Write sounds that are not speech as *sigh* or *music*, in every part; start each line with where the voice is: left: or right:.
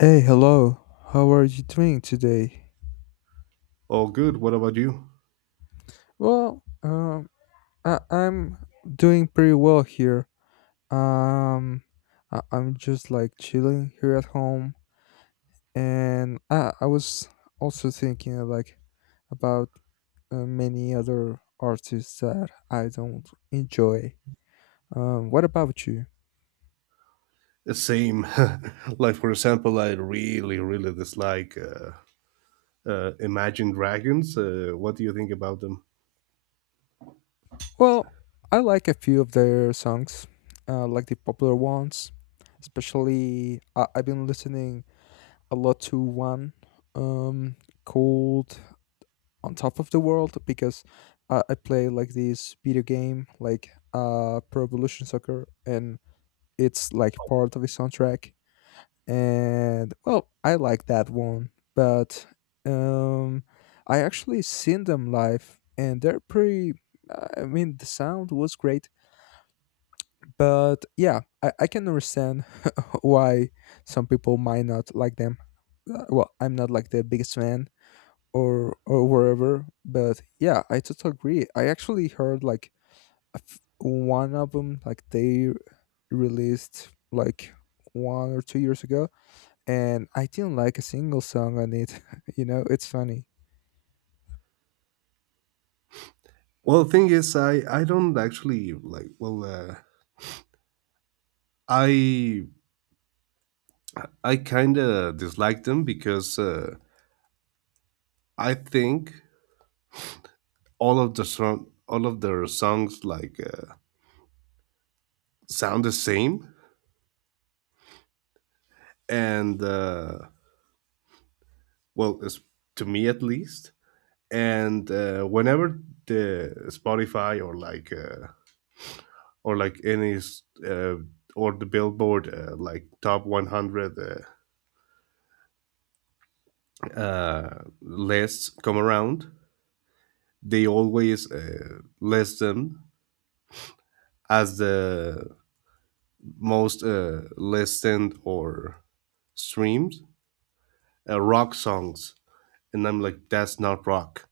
left: Hey, hello. How are you doing today?
right: All good. What about you?
left: Well, I'm doing pretty well here. Um, I'm just like chilling here at home, and I was also thinking like about many other artists that I don't enjoy. What about you?
right: Same. *laughs* Like, for example, I really, really dislike Imagine Dragons. What do you think about them?
left: Well, I like a few of their songs, like the popular ones. Especially, I've been listening a lot to one um, called On Top of the World because I play like this video game, like Pro Evolution Soccer, and it's like part of the soundtrack. And well, I like that one, but um, I actually seen them live, and they're pretty. I mean, the sound was great, but yeah, I can understand *laughs* why some people might not like them. Well, I'm not like the biggest fan, or wherever. But yeah, I totally agree. I actually heard like one of them like they released like 1 or 2 years ago, and I didn't like a single song on it. *laughs* It's funny.
right: Well, the thing is, I don't actually like. Well, I I kind of dislike them because I think, all of their songs, like, sound the same, and well, it's, to me at least. And whenever the Spotify, or like any uh, or the Billboard, like, top 100 lists come around, they always list them as the most listened or streamed rock songs, and I'm like, that's not rock.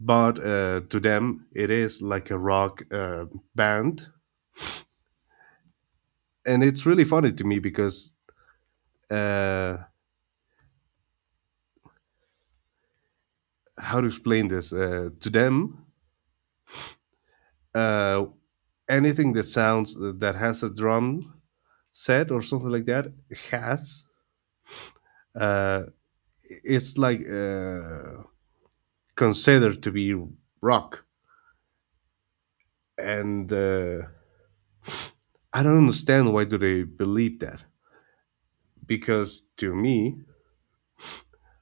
right: But to them, it is like a rock band, and it's really funny to me because uh, how to explain this to them, uh, anything that sounds, that has a drum set or something like that, has uh, it's like considered to be rock. And I don't understand why do they believe that, because to me,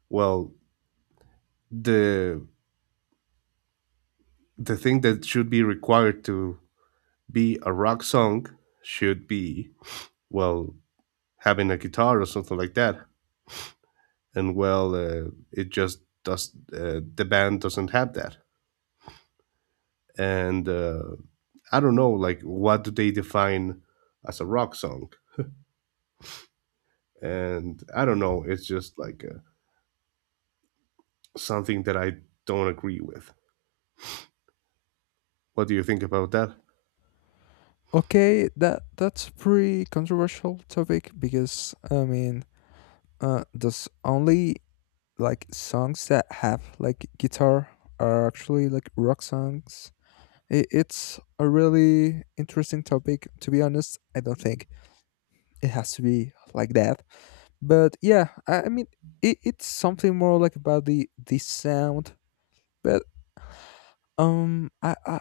right: well, the the thing that should be required to be a rock song should be, well, having a guitar or something like that. And well, it just does the band doesn't have that. And I don't know, like, what do they define as a rock song? And I don't know, it's just like something that I don't agree with. What do you think about that?
left: Okay, that's pretty controversial topic because I mean, does only like songs that have like guitar are actually like rock songs. I it's a really interesting topic. To be honest, I don't think it has to be like that. But yeah, I mean, it's something more like about the sound. But I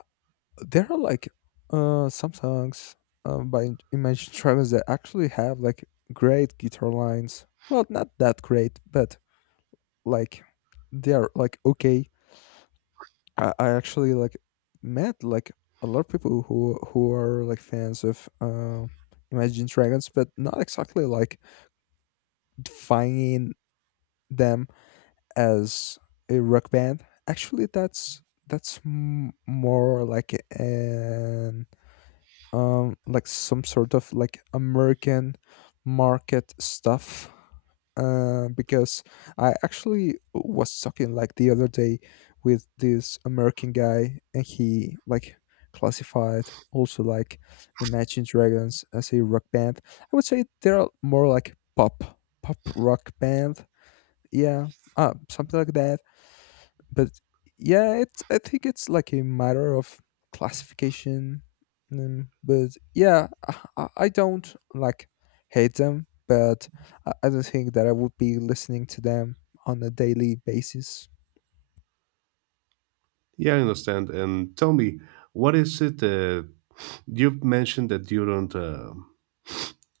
left: there are like some songs by Imagine Dragons that actually have like great guitar lines. Well, not that great, but like they are like okay. I actually like met like a lot of people who are like fans of Imagine Dragons, but not exactly like defining them as a rock band. Actually, that's more like an like some sort of like American market stuff. Because I actually was talking like the other day with this American guy, and he like classified also like Imagine Dragons as a rock band. I would say they're more like pop rock band. Yeah, something like that, but yeah, it's I think it's like a matter of classification. But yeah, I don't like hate them, but I don't think that I would be listening to them on a daily basis.
right: Yeah, I understand. And tell me, what is it? You've mentioned that you don't uh,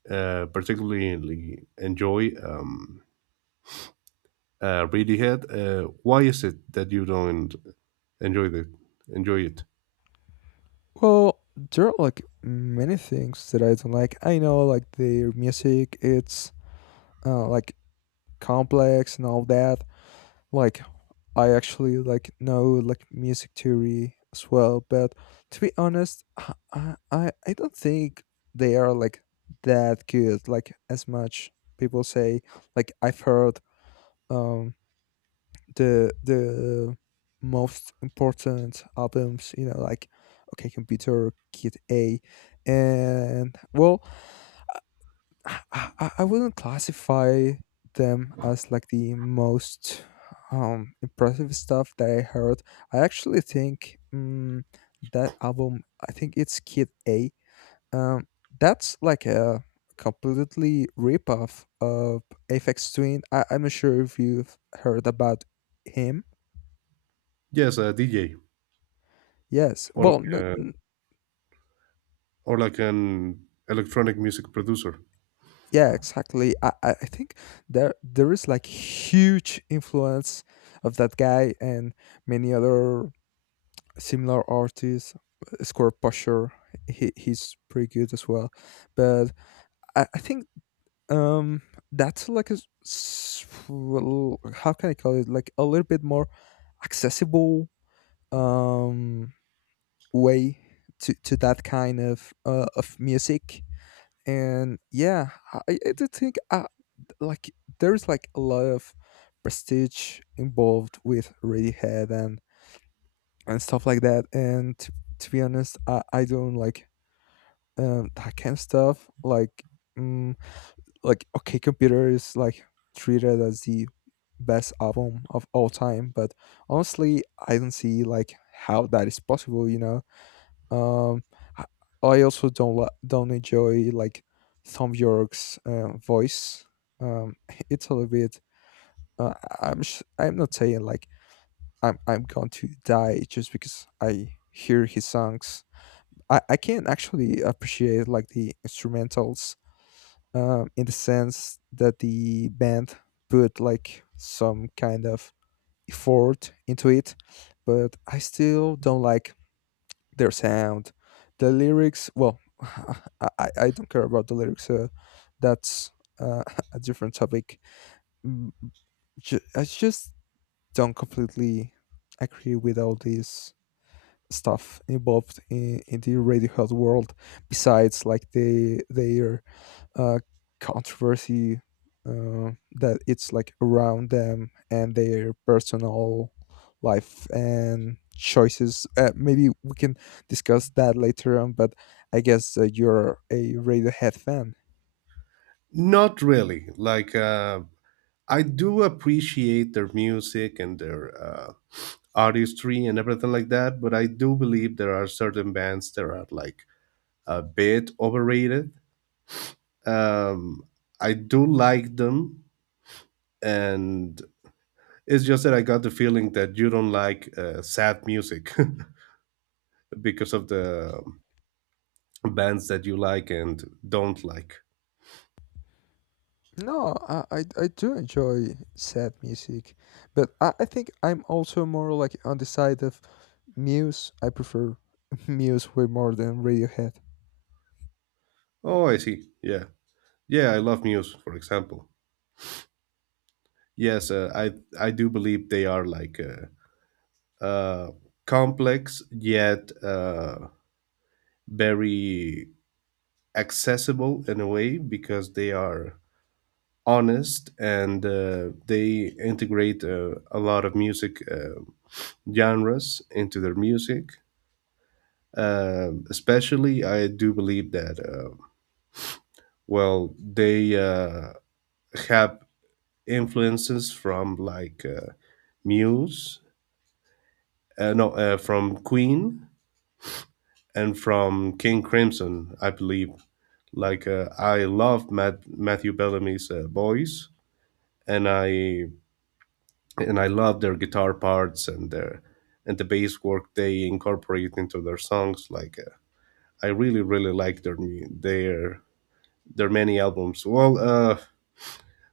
right: uh, particularly enjoy, Radiohead. Why is it that you don't enjoy the enjoy it?
left: Well, there are like many things that I don't like. I know like their music, it's like complex and all that. Like I actually like know like music theory as well, but to be honest, I don't think they are like that good. Like as much people say, like I've heard um the most important albums, like okay, Computer Kid A, and well, I wouldn't classify them as like the most impressive stuff that I heard. I actually think that album, I think it's Kid A. Um, that's like a completely ripoff of Aphex Twin. I'm not sure if you've heard about him.
right: Yes, a DJ,
left: Yes.
right: or
left: Well,
right: like uh, or like an electronic music producer.
left: yeah, exactly. I think there is like huge influence of that guy and many other similar artists, Square Pusher. He's pretty good as well, but I think um that's like well, how can I call it like a little bit more accessible um way to that kind of music. And yeah, I do think like there's like a lot of prestige involved with Radiohead and stuff like that, and to be honest I don't like that kind of stuff. Like, mm, like OK Computer is like treated as the best album of all time, but honestly, I don't see like how that is possible. Um, I I also don't enjoy like Thom Yorke's voice. Um, *laughs* it's a little bit. Uh, I'm not saying like I'm going to die just because I hear his songs. I can actually appreciate like the instrumentals in the sense that the band put like some kind of effort into it, but I still don't like their sound. The lyrics, well, *laughs* I don't care about the lyrics. That's uh, *laughs* a different topic. Mm, I just don't completely agree with all this stuff involved in the Radiohead world. Besides, like they uh, controversy uh, that it's like around them and their personal life and choices. Maybe we can discuss that later on, but I guess you're a Radiohead fan.
right: Not really. Like, I do appreciate their music and their artistry and everything like that, but I do believe there are certain bands that are, like, a bit overrated. Um, I do like them, and it's just that I got the feeling that you don't like sad music *laughs* because of the bands that you like and don't like.
left: No, I do enjoy sad music, but I think I'm also more like on the side of Muse. I prefer *laughs* Muse way more than Radiohead.
right: Oh, I see. Yeah. Yeah, I love Muse, for example. Yes, I do believe they are like uh, complex, yet very accessible in a way, because they are honest and they integrate a lot of music genres into their music. Especially, I do believe that well, they have influences from, like, Muse, no, from Queen and from King Crimson, I believe. Like, I love Matthew Bellamy's voice, and I love their guitar parts, and the bass work they incorporate into their songs. Like, I really really like their many albums. Well,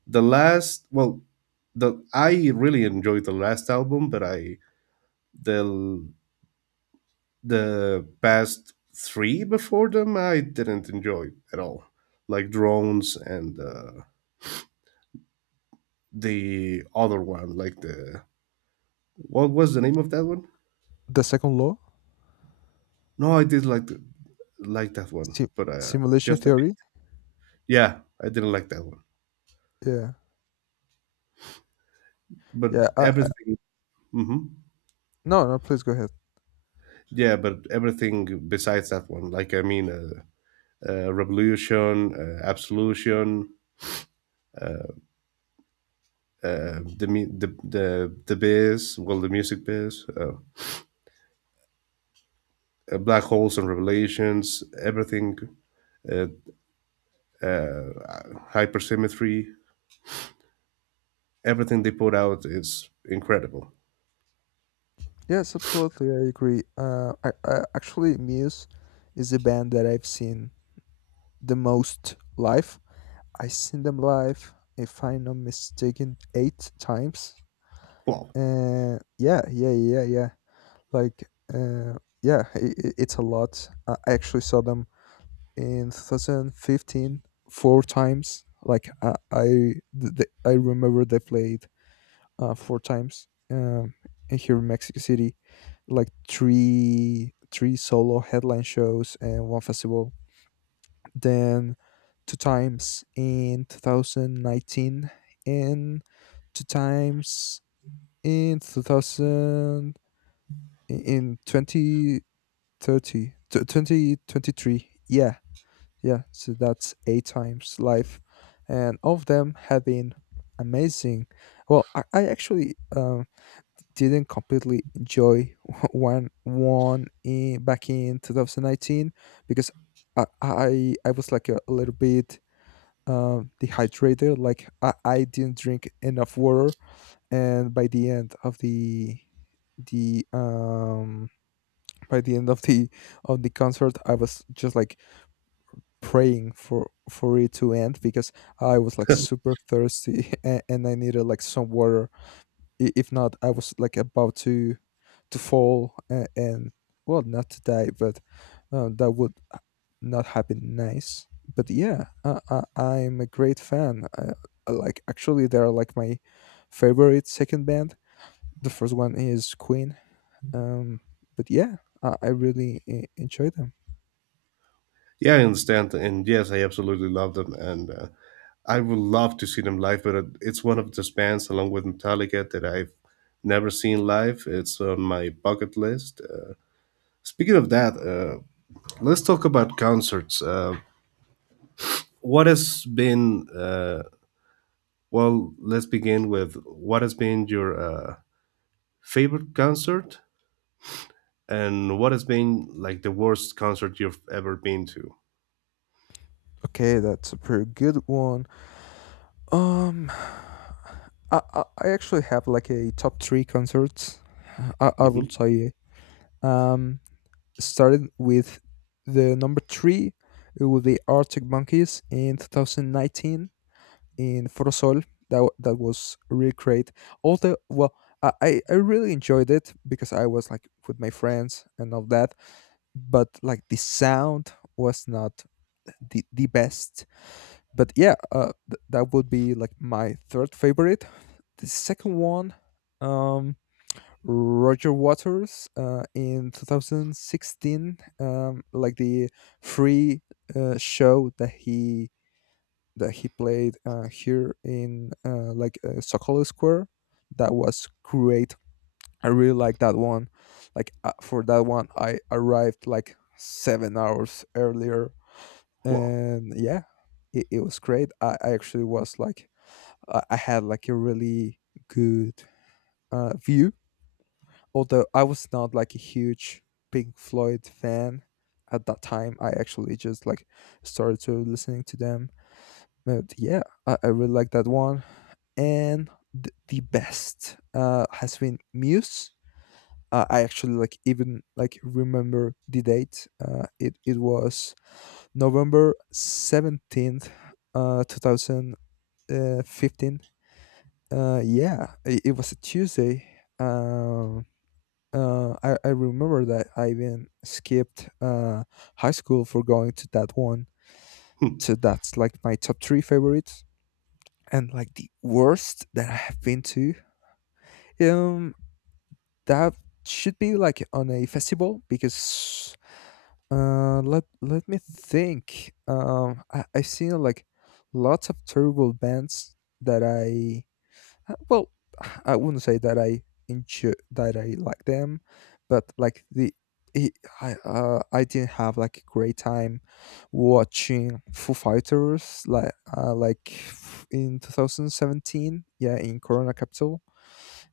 right: the last well, the I really enjoyed the last album, but I the the past three before them I didn't enjoy at all, like Drones and the other one, like, the what was the name of that one?
left: The second law.
right: No, I did like like, that one,
left: Sim-
right: but
left: Simulation
right: just a bit.
left: theory.
right: Yeah, I didn't like that one,
left: Yeah,
right: but
left: yeah.
right: everything. hmm
left: No, no, please go ahead.
right: Yeah, but everything besides that one, like, I mean, revolution, absolution. The biz, well, the music biz, black holes and revelations, everything, uh, uh, hypersymmetry, everything they put out is incredible.
left: Yes, absolutely, I agree. I, actually, Muse is a band that I've seen the most live. I seen them live, if I'm not mistaken, eight times.
right: Wow.
left: And yeah, yeah, yeah, yeah. Like, yeah, it's a lot. I actually saw them in 2015 four times. Like, I remember they played four times and here in Mexico City, like three solo headline shows and one festival. Then two times in 2019 and two times in 2000 in 2030 2023. Yeah, yeah, so that's eight times live, and all of them have been amazing. Well, I actually didn't completely enjoy *laughs* one in back in 2019 because I was like a little bit dehydrated. Like I didn't drink enough water, and by the end of the by the end of the concert I was just like praying for it to end because I was like super thirsty *laughs* and I needed like some water. If not, I was like about to fall, and well, not to die, but that would not have been nice. But yeah, I'm a great fan. I like actually, they are like my favorite second band. The first one is Queen. Um, but yeah, I really enjoy them.
right: Yeah, I understand, and yes, I absolutely love them, and I would love to see them live. But it's one of those bands, along with Metallica, that I've never seen live. It's on my bucket list. Speaking of that, let's talk about concerts. What has been, well? Let's begin with, what has been your favorite concert, and what has been like the worst concert you've ever been to?
left: Okay, that's a pretty good one. Um, I actually have like a top three concerts. I will
right: hmm
left: tell you. Um, started with the number three. It would be Arctic Monkeys in 2019 in Fotosol. That was really great. Although, well, I really enjoyed it because I was like with my friends and all that. But like the sound was not the best. But yeah, that would be like my third favorite. The second one, um, Roger Waters, in 2016, like the free show that he played, here in, like, Sokolo Square. That was great. I really like that one. Like, for that one, I arrived like 7 hours earlier,
right: Well,
left: and yeah, it was great. I actually was like I had like a really good view. Although I was not like a huge Pink Floyd fan at that time, I actually just like started to listening to them. But yeah, I really like that one. And the best, has been Muse. I actually like even like remember the date. It was November 17th, 2,000 15. Yeah, it was a Tuesday. Um, I remember that I even skipped high school for going to that one.
right: hmm,
left: So that's like my top three favorites. And like the worst that I have been to, um, that should be like on a festival because, let me think. I've seen like lots of terrible bands that I. Well, I wouldn't say that I enjoy, that I like them, but like it, I didn't have like a great time watching Foo Fighters like in 2017, yeah, in Corona Capital,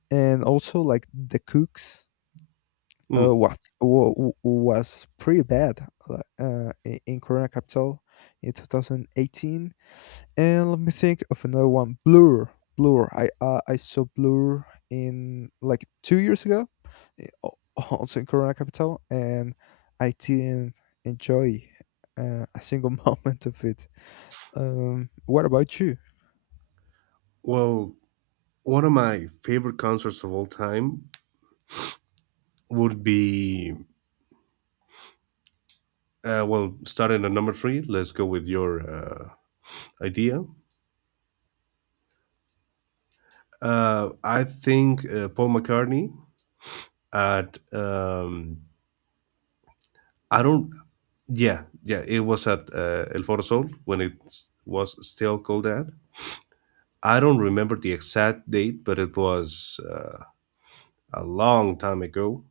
left: and also like the Cooks. Uh,
right: hmm.
left: what wa- wa- was pretty bad, in Corona Capital in 2018. And let me think of another one. Blur, Blur. I saw Blur in like 2 years ago, eh, al- *laughs* also in Corona Capital, and I didn't enjoy, a single *laughs* moment of it. What about you?
right: Well, one of my favorite concerts of all time would be, well, starting at number three. Let's go with your idea. I think Paul McCartney at, I don't, yeah yeah, it was at El Foro Sol when was still called that. I don't remember the exact date, but it was a long time ago.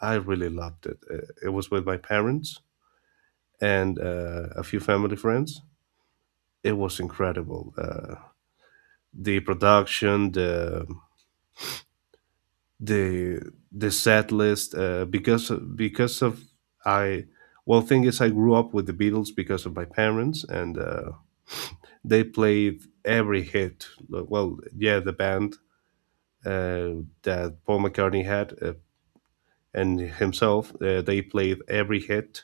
right: I really loved it. It was with my parents and a few family friends. It was incredible. The production, the the set list, because of, I well, thing is, I grew up with the Beatles because of my parents, and they played every hit. Well, yeah, the band that Paul McCartney had, and himself. They played every hit.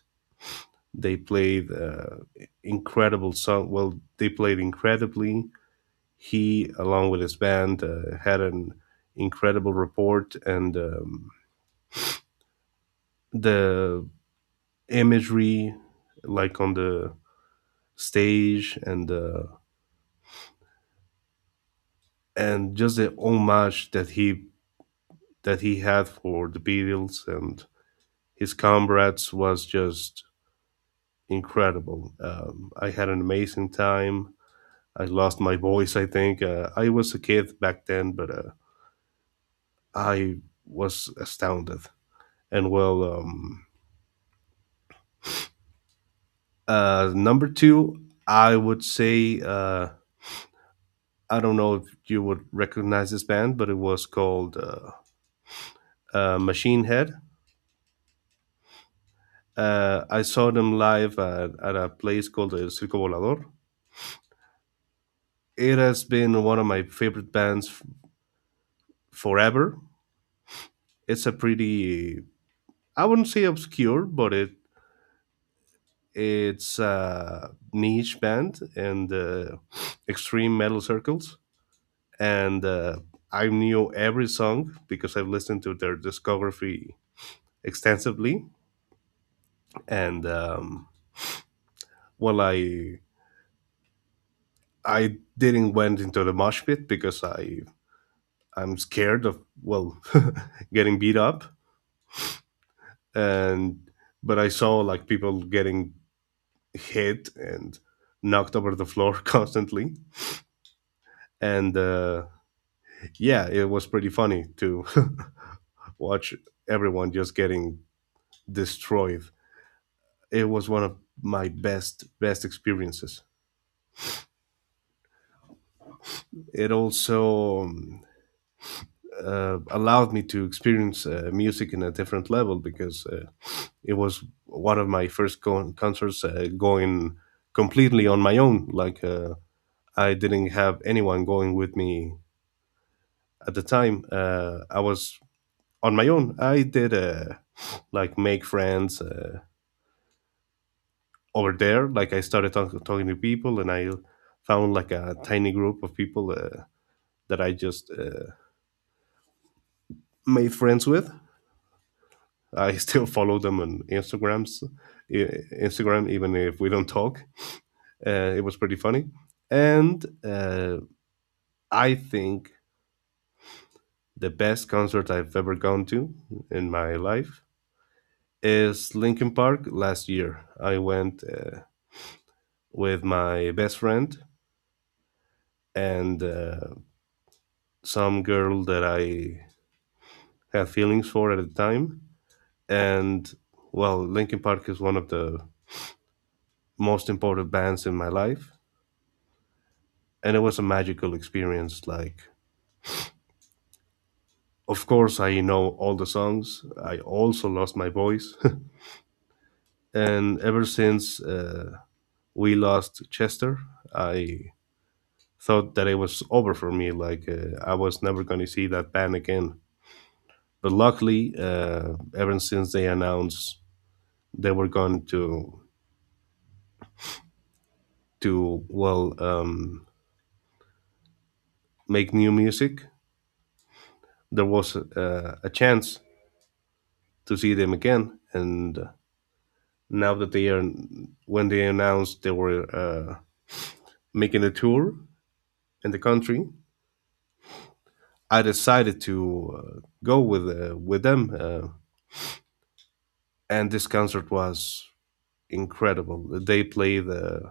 right: They played, incredible song. Well, they played incredibly. He, along with his band, had an incredible report, and the imagery, like, on the stage, and and just the homage that he had for the Beatles and his comrades was just incredible. I had an amazing time. I lost my voice, I think. I was a kid back then, but I was astounded. And well, number two, I would say, I don't know if you would recognize this band, but it was called Machine Head. I saw them live at a place called the Circo Volador. It has been one of my favorite bands forever. It's a pretty, I wouldn't say obscure, but it's a niche band in the extreme metal circles, and I knew every song because I've listened to their discography extensively. And well, I didn't went into the mosh pit because I'm scared of, well, *laughs* getting beat up, and but I saw, like, people getting hit and knocked over the floor *laughs* constantly, and yeah, it was pretty funny to *laughs* watch everyone just getting destroyed. It was one of my best best experiences. It also allowed me to experience music in a different level, because it was one of my first concerts going completely on my own. Like, I didn't have anyone going with me at the time. I was on my own. I did, *sniffs* like, make friends. Over there, like, I started talking to people, and I found, like, a tiny group of people, that I just, made friends with. I *laughs* still follow them on i- Instagram, even if we don't talk. It was pretty funny, and I think the best concert I've ever gone to in my life is Linkin Park. Last year, I went, with my best friend, and some girl that I had feelings for at the time. And well, Linkin Park is one of the most important bands in my life. And it was a magical experience. Like, of course, I know all the songs. I also lost my voice. *laughs* And ever since we lost Chester, I thought that it was over for me. Like, I was never going to see that band again. But luckily, ever since they announced they were going to do, well, make new music, there was a chance to see them again. And now that they are, when they announced they were making a tour in the country, I decided to, go with them. And this concert was incredible. They played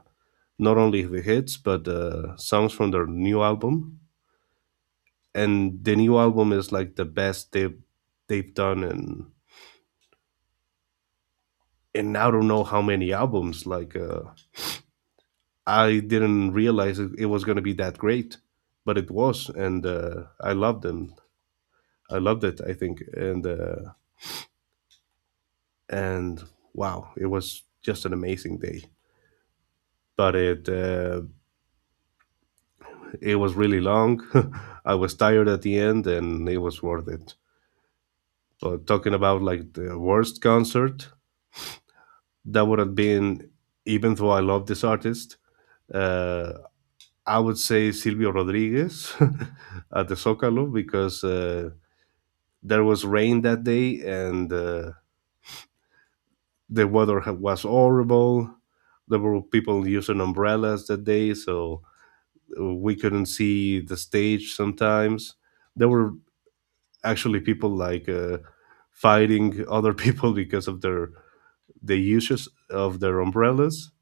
right: not only the hits, but songs from their new album, and the new album is like the best they've done in, and I don't know how many albums. Like, I didn't realize it was going to be that great, but it was, and I loved them. I loved it, I think. And and wow, it was just an amazing day. But it was really long. *laughs* I was tired at the end, and it was worth it. But talking about, like, the worst concert, that would have been, even though I love this artist, uh, I would say Silvio Rodriguez *laughs* at the Zócalo, because. There was rain that day, and the weather was horrible. There were people using umbrellas that day, so we couldn't see the stage sometimes. There were actually people, like, fighting other people *laughs* because of the uses of their umbrellas.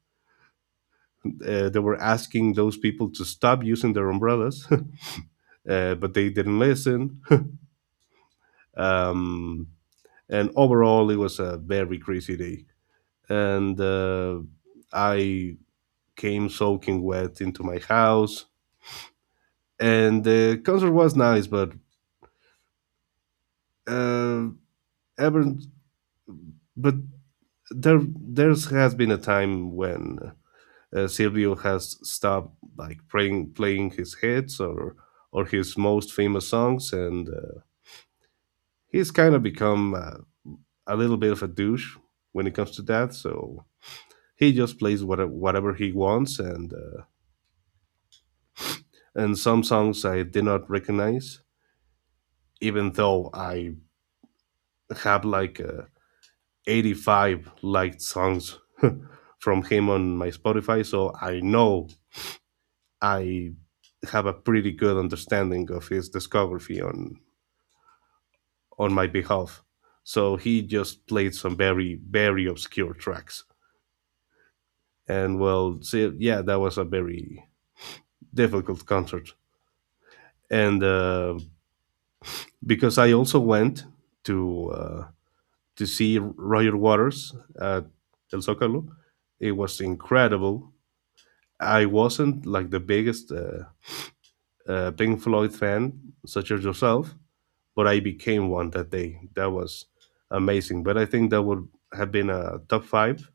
right: They were asking those people to stop using their umbrellas, *laughs* but they didn't listen. um, and overall, it was a very crazy day. And I came soaking wet into my house. And the concert was nice, but uh, ever but there there's has been a time when Silvio has stopped, like, playing his hits, or his most famous songs, and he's kind of become, a little bit of a douche when it comes to that. So he just plays whatever he wants, and some songs I did not recognize, even though I have, like, 85 liked songs *laughs* from him on my Spotify. So I know I have a pretty good understanding of his discography on my behalf. So he just played some very, very obscure tracks. And, well, so yeah, that was a very difficult concert. And because I also went to, to see Roger Waters at El Zócalo. It was incredible. I wasn't like the biggest Pink Floyd fan, such as yourself, but I became one that day. That was amazing. But I think that would have been a top five,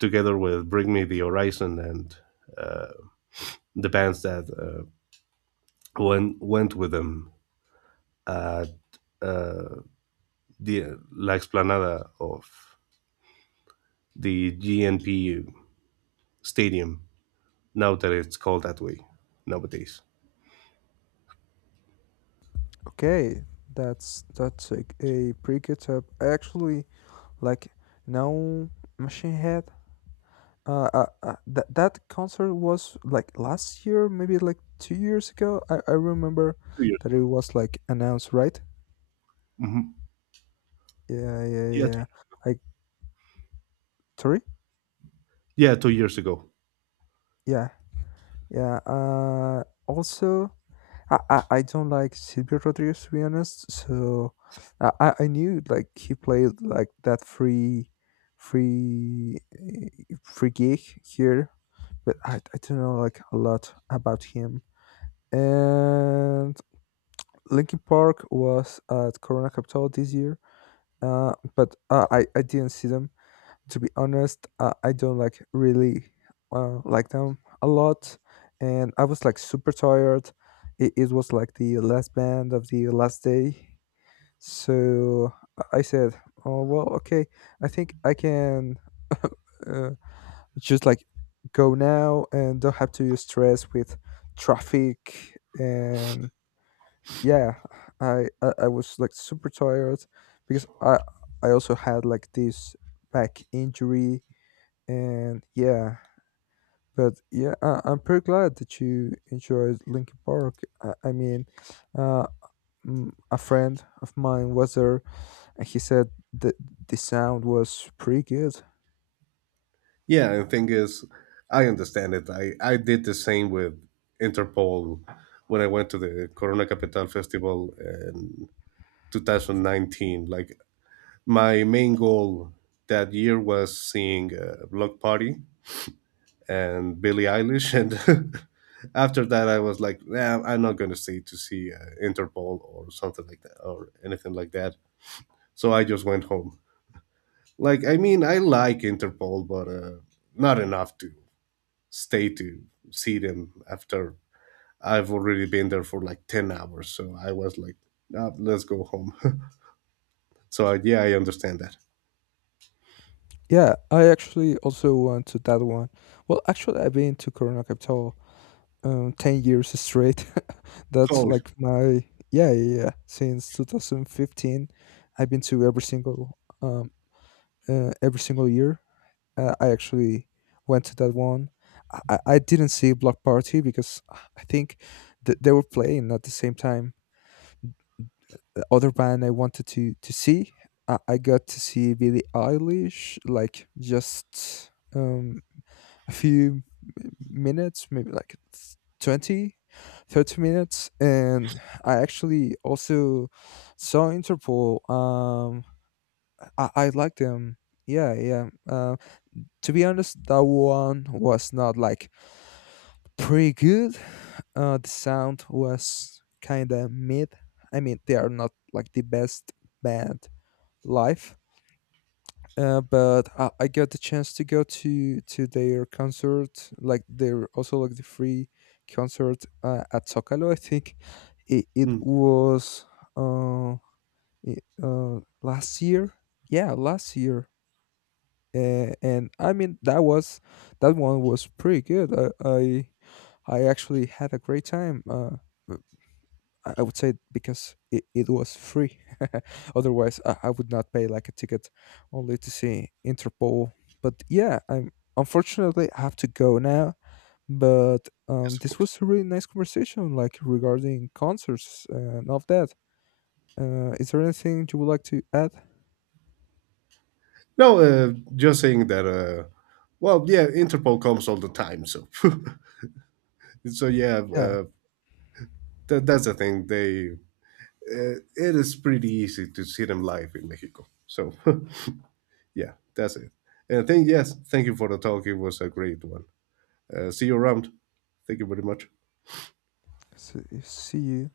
right: together with Bring Me the Horizon and uh, the bands that went with them. Uh, the La Explanada of the GNP Stadium, now that it's called that way nowadays.
left: Okay, that's a pretty good tip. I actually like, no, Machine Head. That concert was like last year, maybe like 2 years ago. I remember
right: 2 years
left: that it
right: ago.
left: was like announced, right?
right: hmm
left: Yeah, yeah,
right: Yeah,
left: yeah. I Sorry.
right: 2 years ago.
left: Yeah, yeah. Also, I don't like Silvio Rodriguez, to be honest. So, I knew like he played like that free gig here, but I don't know like a lot about him. And Linkin Park was at Corona Capital this year, but I didn't see them. To be honest, I don't like really like them a lot, and I was like super tired. It was like the last band of the last day, so I said, "Oh well, okay. I think I can *laughs* uh, just like go now and don't have to stress with traffic and." Yeah, I was like super tired because I also had like this back injury, and yeah. But yeah, I'm pretty glad that you enjoyed Linkin Park. I mean, uh a friend of mine was there, and he said that the sound was pretty good.
right: Yeah, and the thing is, I understand it. I did the same with Interpol when I went to the Corona Capital Festival in 2019. Like, my main goal that year was seeing, Block Party and Billie Eilish. And *laughs* after that, I was like, nah, I'm not going to stay to see Interpol or something like that, or anything like that. So I just went home. Like, I mean, I like Interpol, but not enough to stay to see them after I've already been there for, like, 10 hours. So I was like, "Ah, let's go home." *laughs* So yeah, I understand that.
left: Yeah, I actually also went to that one. Well, actually I've been to Corona Capital 10 years straight. *laughs* That's
right: Oh,
left: like my, yeah, yeah, yeah. Since 2015, I've been to um, every single year. I actually went to that one. I didn't see Block Party because I think that they were playing at the same time. The other band I wanted to see, I got to see Billie Eilish, like just, a few minutes, maybe like 20, 30 minutes. And I actually also saw Interpol. I like them. Yeah, yeah. To be honest, that one was not like pretty good. The sound was kind of mid. I mean, they are not like the best band live, but I got the chance to go to their concert, like their also like the free concert, at Zocalo. I think it
right: mm,
left: was, uh, last year. Yeah, last year. And I mean that one was pretty good. I, I actually had a great time. I would say because it was free. *laughs* Otherwise, I would not pay like a ticket only to see Interpol. But yeah, I'm unfortunately I have to go now. But
right: yes, of
left: this
right: course.
left: was a really nice conversation, like regarding concerts and all of that. Is there anything you would like to add?
right: No, just saying that, well, yeah, Interpol comes all the time. So, *laughs* so yeah,
left: Yeah.
right: that's the thing. They, it is pretty easy to see them live in Mexico. So, *laughs* yeah, that's it. And I think, yes, thank you for the talk. It was a great one. See you around. Thank you very much.
left: So, see you.